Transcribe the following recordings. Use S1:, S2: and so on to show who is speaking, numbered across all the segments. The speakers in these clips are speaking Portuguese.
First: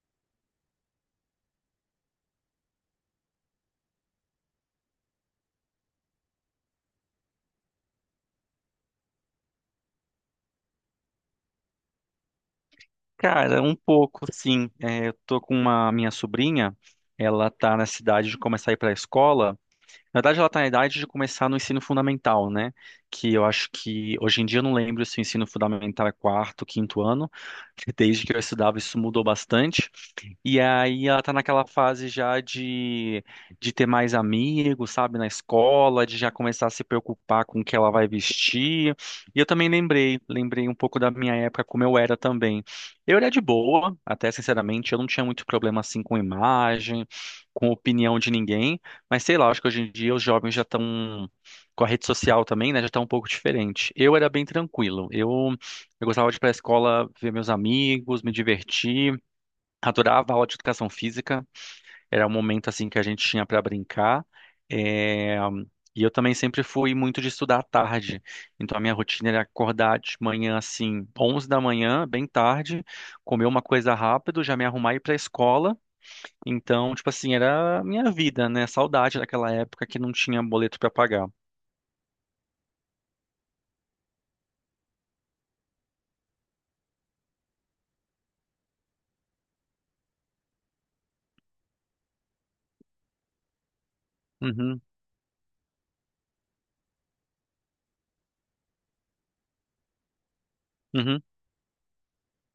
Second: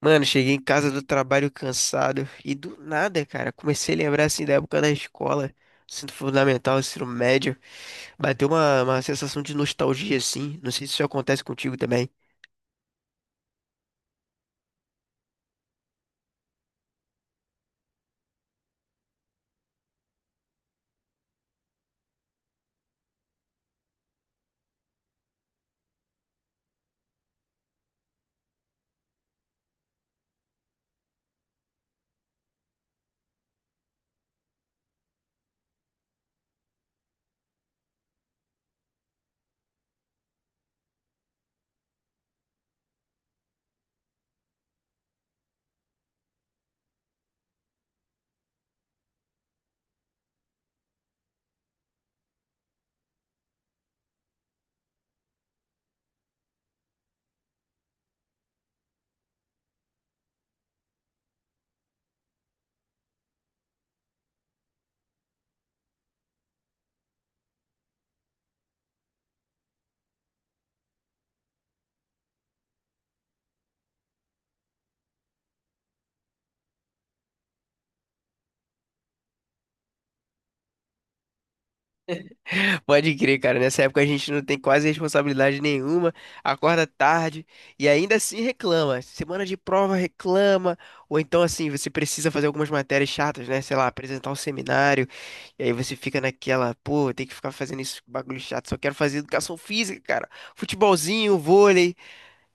S1: Mano, cheguei em casa do trabalho cansado e do nada, cara, comecei a lembrar assim da época da escola, ensino fundamental, ensino médio. Bateu uma sensação de nostalgia assim. Não sei se isso acontece contigo também.
S2: Cara, um pouco, sim. É, eu tô com uma minha sobrinha, ela tá na cidade de começar a ir pra escola. Na verdade, ela tá na idade de começar no ensino fundamental, né? Que eu acho que hoje em dia eu não lembro se o ensino fundamental é quarto, quinto ano. Desde que eu estudava, isso mudou bastante. E aí ela tá naquela fase já de ter mais amigos, sabe, na escola, de já começar a se preocupar com o que ela vai vestir. E eu também lembrei, lembrei um pouco da minha época, como eu era também. Eu era de boa, até sinceramente, eu não tinha muito problema assim com imagem, com opinião de ninguém, mas sei lá, acho que hoje em dia os jovens já estão com a rede social também, né, já tá um pouco diferente. Eu era bem tranquilo. Eu gostava de ir pra escola, ver meus amigos, me divertir. Adorava a aula de educação física, era um momento assim que a gente tinha para brincar. eh, E eu também sempre fui muito de estudar à tarde. Então a minha rotina era acordar de manhã assim, 11 da manhã, bem tarde, comer uma coisa rápido, já me arrumar e ir para a escola. Então, tipo assim, era a minha vida, né? Saudade daquela época que não tinha boleto para pagar.
S1: Pode crer, cara. Nessa época a gente não tem quase responsabilidade nenhuma, acorda tarde e ainda assim reclama. Semana de prova reclama, ou então assim, você precisa fazer algumas matérias chatas, né? Sei lá, apresentar um
S2: Uhum,
S1: seminário, e aí você fica naquela, pô, tem que ficar fazendo isso, bagulho chato, só quero fazer educação física, cara.
S2: uhum,
S1: Futebolzinho, vôlei,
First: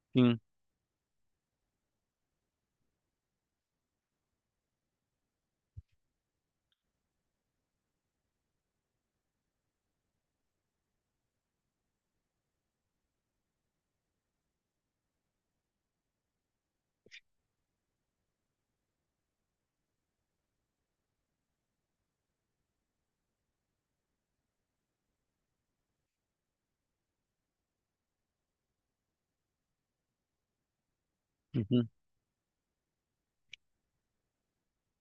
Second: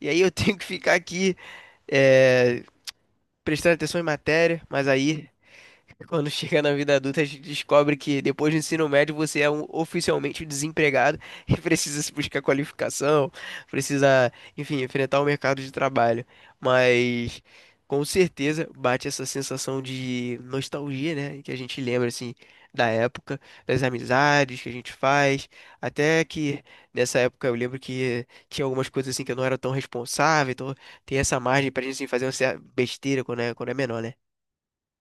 S1: e aí eu
S2: sim.
S1: tenho que ficar aqui, eh, prestando atenção em matéria, mas aí. Quando chega na vida adulta, a gente descobre que depois do ensino médio você é um oficialmente desempregado e precisa se buscar qualificação, precisa, enfim, enfrentar o mercado de trabalho. Mas com certeza bate essa sensação de nostalgia, né? Que a gente lembra assim da época, das amizades que a gente faz, até que nessa época eu lembro que tinha algumas coisas assim que eu não era tão responsável, então tem essa margem pra
S2: Uhum.
S1: gente assim, fazer uma besteira quando é menor, né?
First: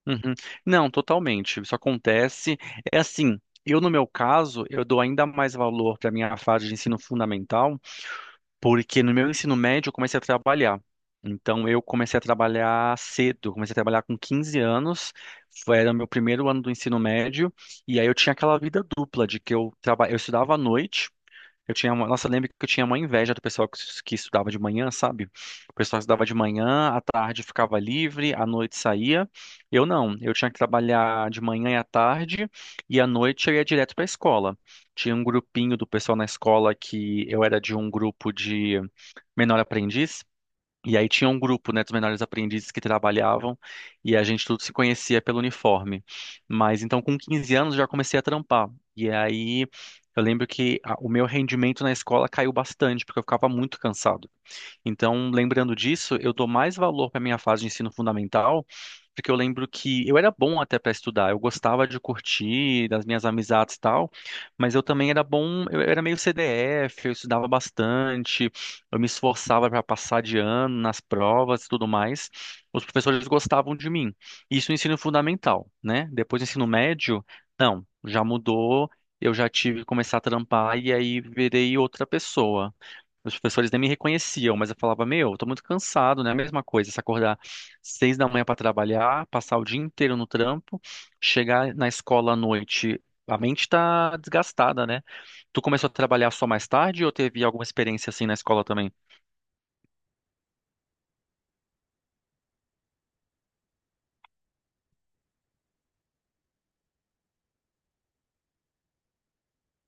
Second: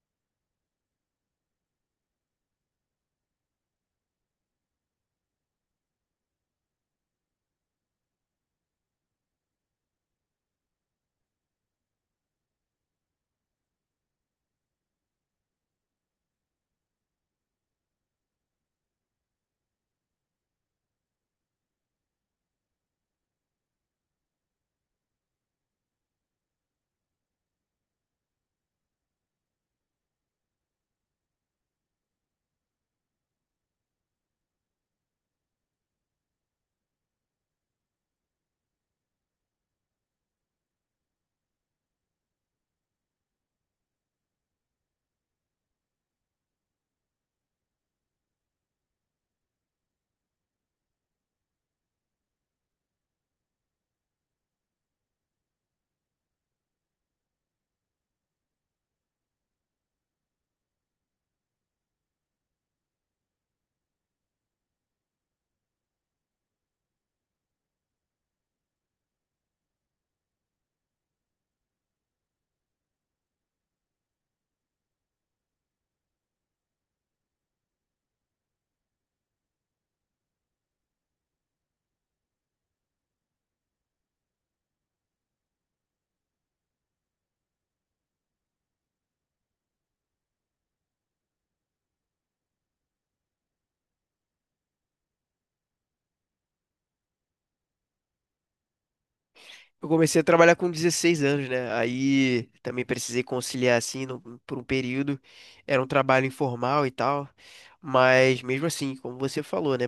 S2: Uhum. Não, totalmente. Isso acontece. É assim, eu no meu caso, eu dou ainda mais valor para minha fase de ensino fundamental, porque no meu ensino médio eu comecei a trabalhar. Então eu comecei a trabalhar cedo, comecei a trabalhar com 15 anos, era o meu primeiro ano do ensino médio, e aí eu tinha aquela vida dupla de eu estudava à noite. Nossa, eu lembro que eu tinha uma inveja do pessoal que estudava de manhã, sabe? O pessoal estudava de manhã, à tarde ficava livre, à noite saía. Eu não, eu tinha que trabalhar de manhã e à tarde, e à noite eu ia direto para a escola. Tinha um grupinho do pessoal na escola que eu era de um grupo de menor aprendiz, e aí tinha um grupo, né, dos menores aprendizes que trabalhavam e a gente tudo se conhecia pelo uniforme. Mas então com 15 anos já comecei a trampar. E aí eu lembro que o meu rendimento na escola caiu bastante, porque eu ficava muito cansado. Então, lembrando disso, eu dou mais valor para minha fase de ensino fundamental, porque eu lembro que eu era bom até para estudar, eu gostava de curtir, das minhas amizades e tal, mas eu também era bom, eu era meio CDF, eu estudava bastante, eu me esforçava para passar de ano nas provas e tudo mais. Os professores gostavam de mim. Isso no ensino fundamental, né? Depois do ensino médio, não, já mudou. Eu já tive que começar a trampar e aí virei outra pessoa. Os professores nem me reconheciam, mas eu falava, meu, eu tô muito cansado, né? A mesma coisa, se acordar 6 da manhã para trabalhar, passar o dia inteiro no trampo, chegar na escola à noite, a mente tá desgastada, né? Tu começou a trabalhar só mais tarde ou teve alguma experiência assim na escola também?
S1: Eu comecei a trabalhar com 16 anos, né? Aí também precisei conciliar assim por um período. Era um trabalho informal e tal, mas mesmo assim, como você falou, né?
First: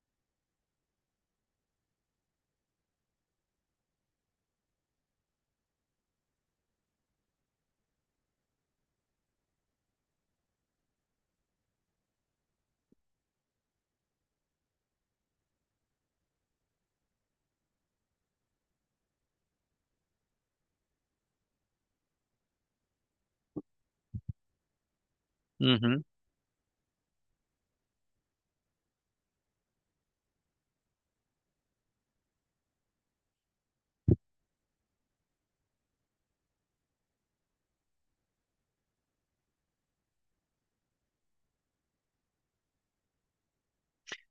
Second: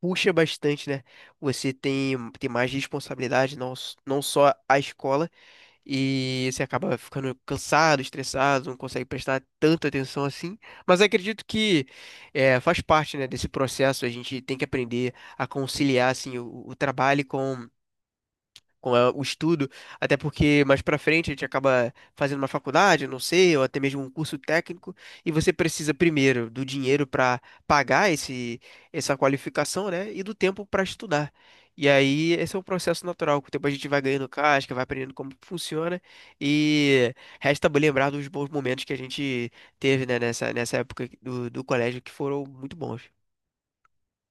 S1: Puxa bastante, né? Você tem mais responsabilidade, não, não só a escola, e você acaba ficando cansado, estressado, não consegue prestar tanta atenção assim. Mas acredito que é, faz parte, né, desse processo. A gente tem que aprender a conciliar assim, o trabalho com o estudo, até porque mais pra frente a gente acaba fazendo uma faculdade, não sei, ou até mesmo um curso técnico, e você precisa
S2: Uhum.
S1: primeiro do dinheiro pra pagar esse essa qualificação, né, e do tempo pra estudar. E aí esse é um processo natural, com o tempo a gente vai ganhando casca, vai aprendendo como funciona e resta lembrar dos bons momentos que a gente teve, né, nessa época do colégio que foram muito bons.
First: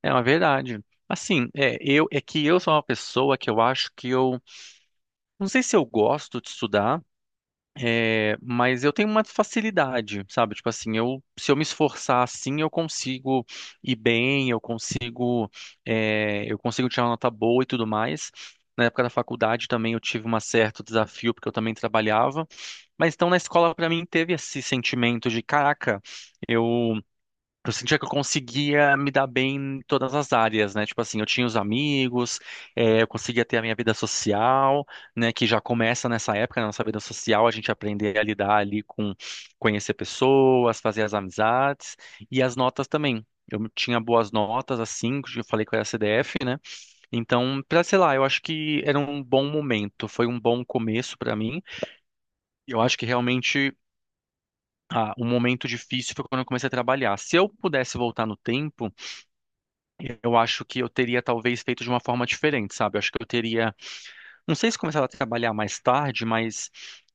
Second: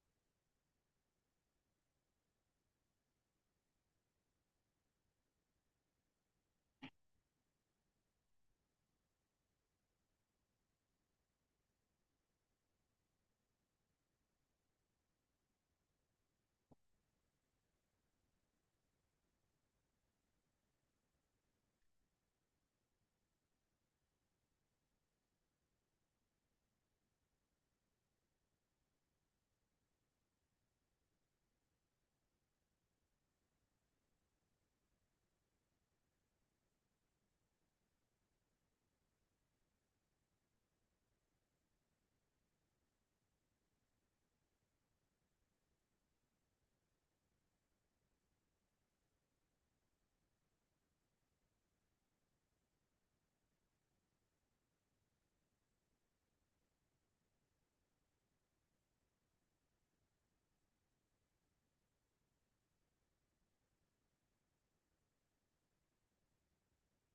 S2: É uma verdade. Assim, é, eu, é que eu sou uma pessoa que eu acho que eu, não sei se eu gosto de estudar. É, mas eu tenho uma facilidade, sabe? Tipo assim, eu, se eu me esforçar assim, eu consigo ir bem, eu consigo, é, eu consigo tirar uma nota boa e tudo mais. Na época da faculdade também eu tive um certo desafio, porque eu também trabalhava. Mas então na escola, pra mim, teve esse sentimento de, caraca, eu eu sentia que eu conseguia me dar bem em todas as áreas, né? Tipo assim, eu tinha os amigos, eu conseguia ter a minha vida social, né? Que já começa nessa época, na nossa vida social, a gente aprender a lidar ali com conhecer pessoas, fazer as amizades e as notas também. Eu tinha boas notas, assim, que eu falei que eu era CDF, né? Então, pra, sei lá, eu acho que era um bom momento, foi um bom começo pra mim. E eu acho que realmente o momento difícil foi quando eu comecei a trabalhar. Se eu pudesse voltar no tempo, eu acho que eu teria talvez feito de uma forma diferente, sabe? Eu acho que eu teria, não sei se começar a trabalhar mais tarde, mas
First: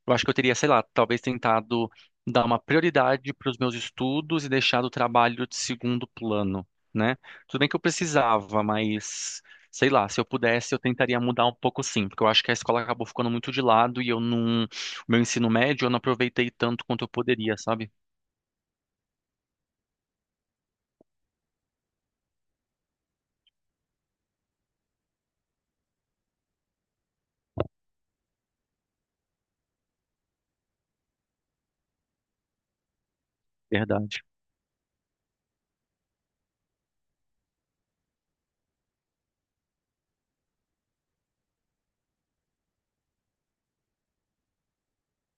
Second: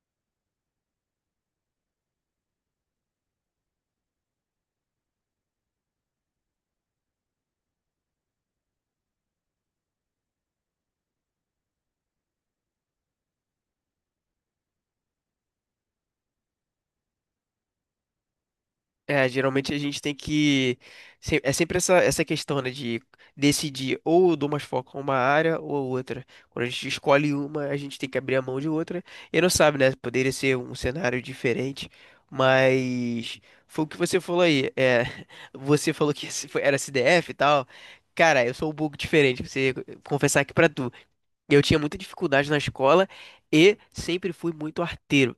S2: eu acho que eu teria, sei lá, talvez tentado dar uma prioridade para os meus estudos e deixado o trabalho de segundo plano, né? Tudo bem que eu precisava, mas sei lá, se eu pudesse, eu tentaria mudar um pouco sim, porque eu acho que a escola acabou ficando muito de lado e eu não, o meu ensino médio eu não aproveitei tanto quanto eu poderia, sabe?
S1: É, geralmente a gente tem que. É sempre essa questão, né, de decidir ou eu dou mais foco a uma área ou a outra. Quando a gente escolhe uma, a gente tem que abrir a mão de outra. E não sabe, né? Poderia ser um cenário diferente, mas foi o que você
S2: Verdade.
S1: falou aí. É, você falou que esse era CDF e tal. Cara, eu sou um pouco diferente, você confessar aqui pra tu. Eu tinha muita dificuldade na escola e sempre fui muito arteiro.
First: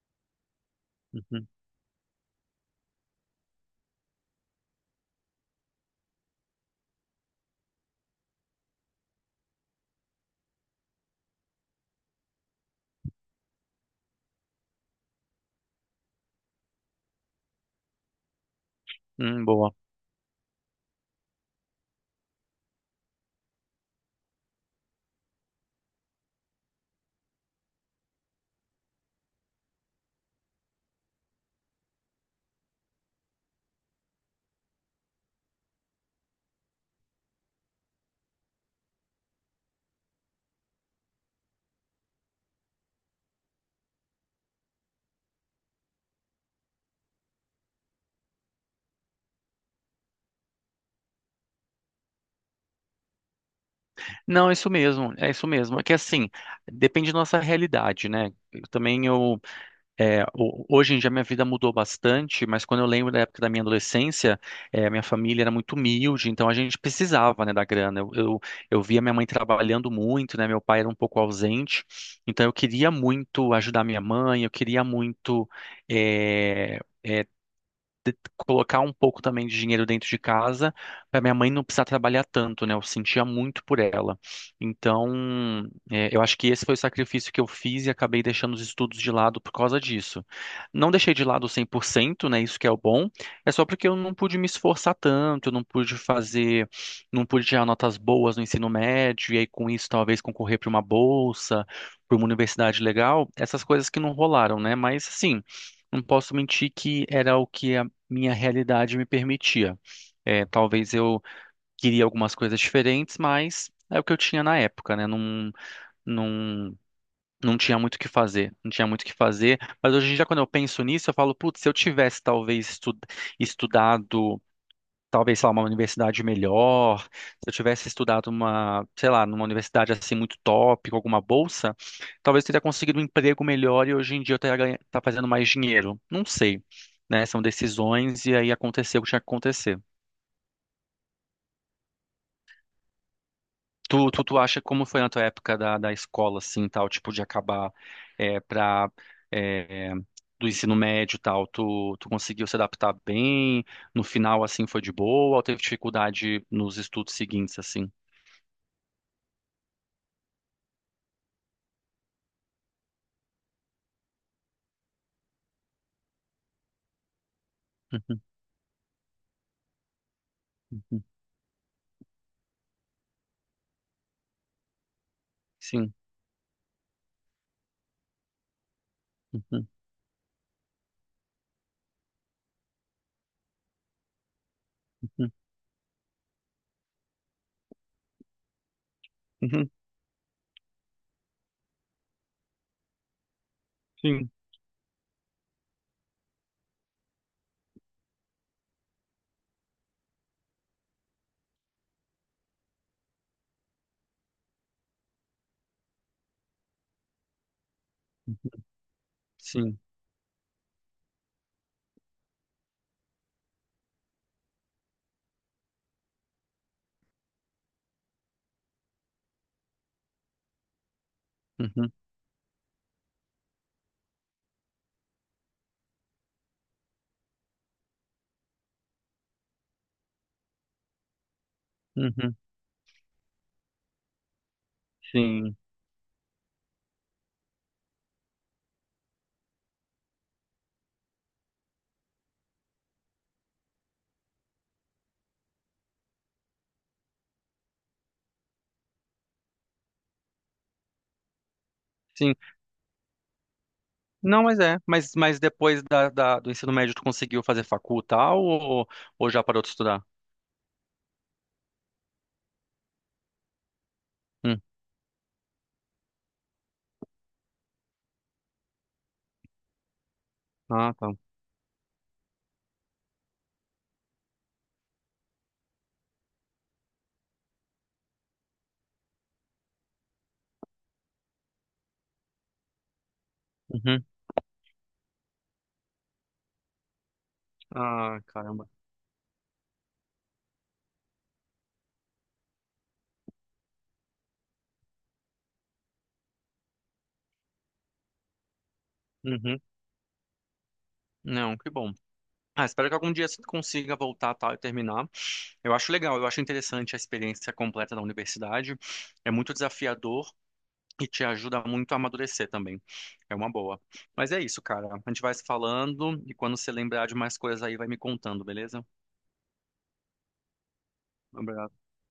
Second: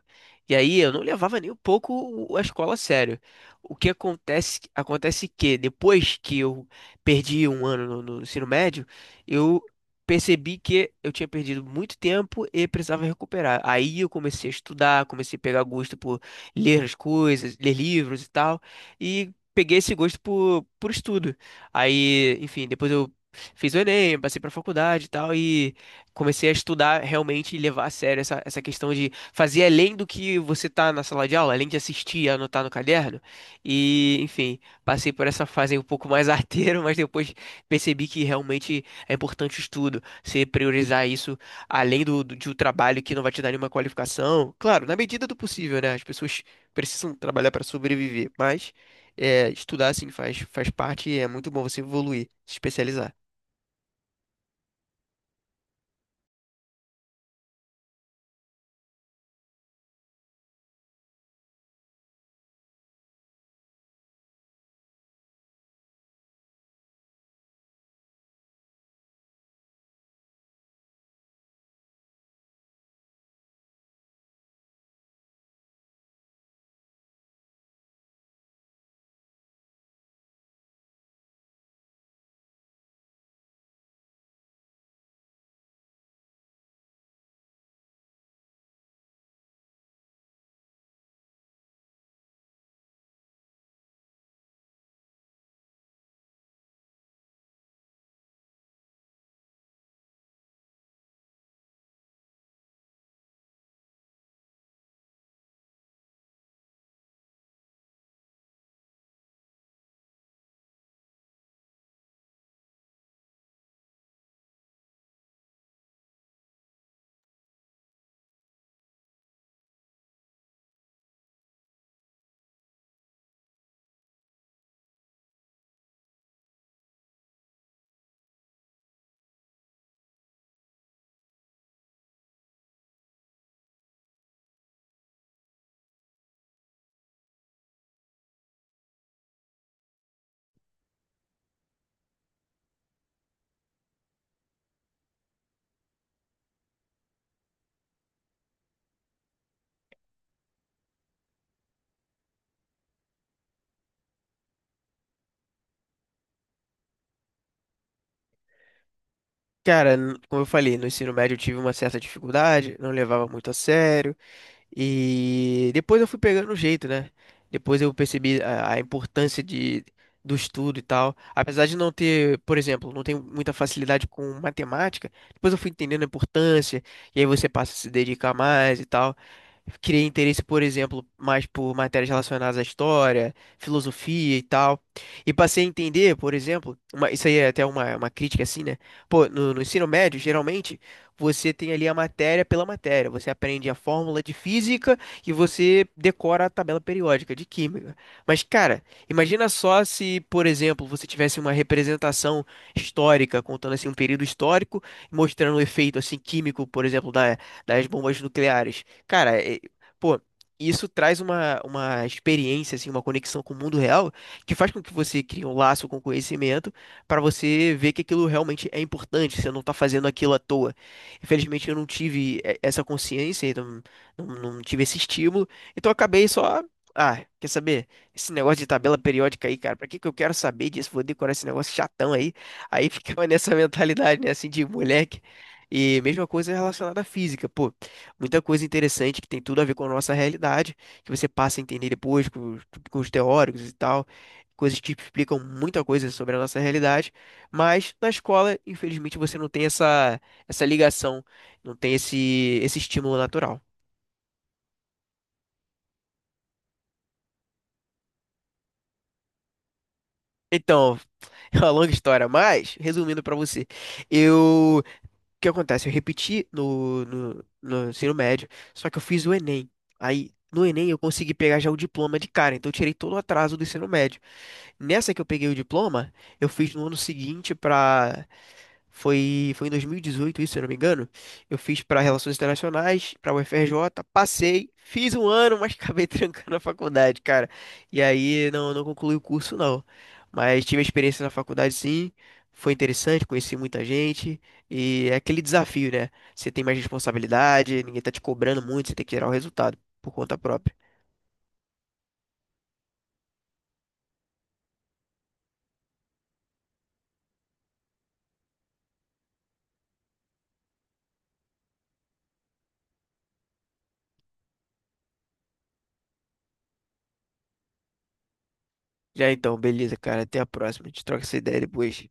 S1: E aí eu não levava
S2: Uhum.
S1: nem um pouco a escola a sério. O que acontece, acontece que depois que eu perdi um ano no ensino médio, eu percebi que eu tinha perdido muito tempo e precisava recuperar. Aí eu comecei a estudar, comecei a pegar gosto por ler as coisas, ler livros e tal, e
S2: Boa.
S1: peguei esse gosto por estudo. Aí, enfim, depois eu fiz o Enem, passei para faculdade e tal, e comecei a estudar realmente e levar a sério essa questão de fazer além do que você tá na sala de aula, além de assistir e anotar no caderno. E, enfim, passei por essa fase aí um pouco mais arteiro, mas depois percebi que realmente é importante o estudo, você priorizar isso além de um trabalho que não vai te dar nenhuma qualificação. Claro, na medida do possível, né? As pessoas precisam trabalhar para sobreviver, mas é, estudar, assim, faz, faz parte e é muito bom você evoluir, se especializar.
S2: Não, é isso mesmo, é isso mesmo. É que assim, depende da nossa realidade, né? Eu também eu, é, hoje em dia minha vida mudou bastante, mas quando eu lembro da época da minha adolescência, é, minha família era muito humilde, então a gente precisava, né, da grana. Eu via minha mãe trabalhando muito, né? Meu pai era um pouco ausente, então eu queria muito ajudar minha mãe, eu queria muito, é, é, colocar um pouco também de dinheiro dentro de casa para minha mãe não precisar trabalhar tanto, né? Eu sentia muito por ela. Então, é, eu acho que esse foi o sacrifício que eu fiz e acabei deixando os estudos de lado por causa disso. Não deixei de lado 100%, né? Isso que é o bom. É só porque eu não pude me esforçar tanto, eu não pude fazer, não pude tirar notas boas no ensino médio e aí com isso talvez concorrer para uma bolsa, para uma universidade legal, essas coisas que não rolaram, né? Mas assim, não posso mentir que era o que minha realidade me permitia. É, talvez eu queria algumas coisas diferentes, mas é o que eu tinha na época, né? Não, não, não tinha muito o que fazer, não tinha muito o que fazer. Mas hoje em dia, quando eu penso nisso, eu falo, putz, se eu tivesse talvez estudado talvez, sei lá, uma universidade melhor, se eu tivesse estudado uma, sei lá, numa universidade assim muito top, com alguma bolsa, talvez eu teria conseguido um emprego melhor e hoje em dia eu teria tá fazendo mais dinheiro. Não sei, né? São decisões e aí aconteceu o que tinha que acontecer. Tu acha como foi na tua época da escola, assim, tal, tipo, de acabar é, pra, é, do ensino médio tal, tu conseguiu se adaptar bem? No final, assim, foi de boa ou teve dificuldade nos estudos seguintes, assim?
S1: Cara, como eu falei, no ensino médio eu tive uma certa dificuldade, não levava muito a sério, e depois eu fui pegando o jeito, né? Depois eu
S2: Uhum.
S1: percebi a importância de, do estudo e tal. Apesar de não ter, por exemplo, não tenho muita facilidade com matemática, depois eu fui
S2: Sim.
S1: entendendo a importância, e aí você passa a se dedicar mais e tal.
S2: Uhum,
S1: Criei interesse, por exemplo, mais por matérias relacionadas à história, filosofia e tal. E
S2: uhum,
S1: passei a entender, por exemplo, isso aí é até uma crítica assim, né? Pô, no
S2: uhum.
S1: ensino médio, geralmente, você tem ali a matéria pela matéria. Você aprende a fórmula
S2: Sim.
S1: de física e você decora a tabela periódica de química. Mas, cara, imagina só se, por exemplo, você tivesse uma representação histórica, contando assim um período histórico, mostrando o efeito assim químico, por exemplo, das bombas nucleares. Cara,
S2: Sim.
S1: pô, isso traz uma experiência, assim, uma conexão com o mundo real que faz com que você crie um laço com o conhecimento para você ver que aquilo realmente é importante, você não tá fazendo aquilo à toa. Infelizmente, eu não
S2: Uhum,
S1: tive essa consciência, então, não tive esse estímulo, então eu acabei só. Ah, quer saber? Esse negócio de tabela periódica aí, cara, pra que que eu quero saber disso? Vou decorar esse negócio chatão aí.
S2: uhum.
S1: Aí ficava nessa mentalidade, né, assim, de moleque.
S2: Sim.
S1: E mesma coisa relacionada à física, pô. Muita coisa interessante que tem tudo a ver com a nossa realidade, que você passa a entender depois os com os teóricos e tal, coisas que explicam muita coisa sobre a nossa realidade, mas na escola, infelizmente, você não tem essa ligação, não tem
S2: Sim.
S1: esse estímulo natural.
S2: Não, mas é. Mas depois da, do ensino médio, tu conseguiu fazer facul tal ou já parou de estudar?
S1: Então, é uma longa história, mas resumindo pra você,
S2: Hum.
S1: eu, o que acontece? Eu repeti no ensino médio, só que eu fiz o Enem. Aí, no Enem,
S2: Ah,
S1: eu
S2: tá.
S1: consegui pegar já o diploma de cara, então eu tirei todo o atraso do ensino médio. Nessa que eu peguei o diploma, eu fiz no ano seguinte para foi foi em 2018, isso, se eu não me engano. Eu fiz para Relações Internacionais, para UFRJ,
S2: Uhum.
S1: passei, fiz um ano, mas acabei trancando a faculdade, cara. E
S2: Ah,
S1: aí
S2: caramba.
S1: não concluí o curso não. Mas tive a experiência na faculdade sim, foi interessante, conheci muita gente e é aquele desafio, né? Você tem mais responsabilidade, ninguém tá te cobrando muito, você tem que gerar o
S2: Uhum.
S1: resultado por conta própria.
S2: Não, que bom. Ah, espero que algum dia você consiga voltar tal e terminar. Eu acho legal, eu acho interessante a experiência completa da universidade. É muito desafiador. E te ajuda muito a amadurecer também. É uma boa. Mas é isso, cara. A gente vai se falando e quando você lembrar de mais coisas aí, vai me contando, beleza?
S1: Já então, beleza, cara, até a próxima. A gente troca essa
S2: Um
S1: ideia
S2: abraço.
S1: depois.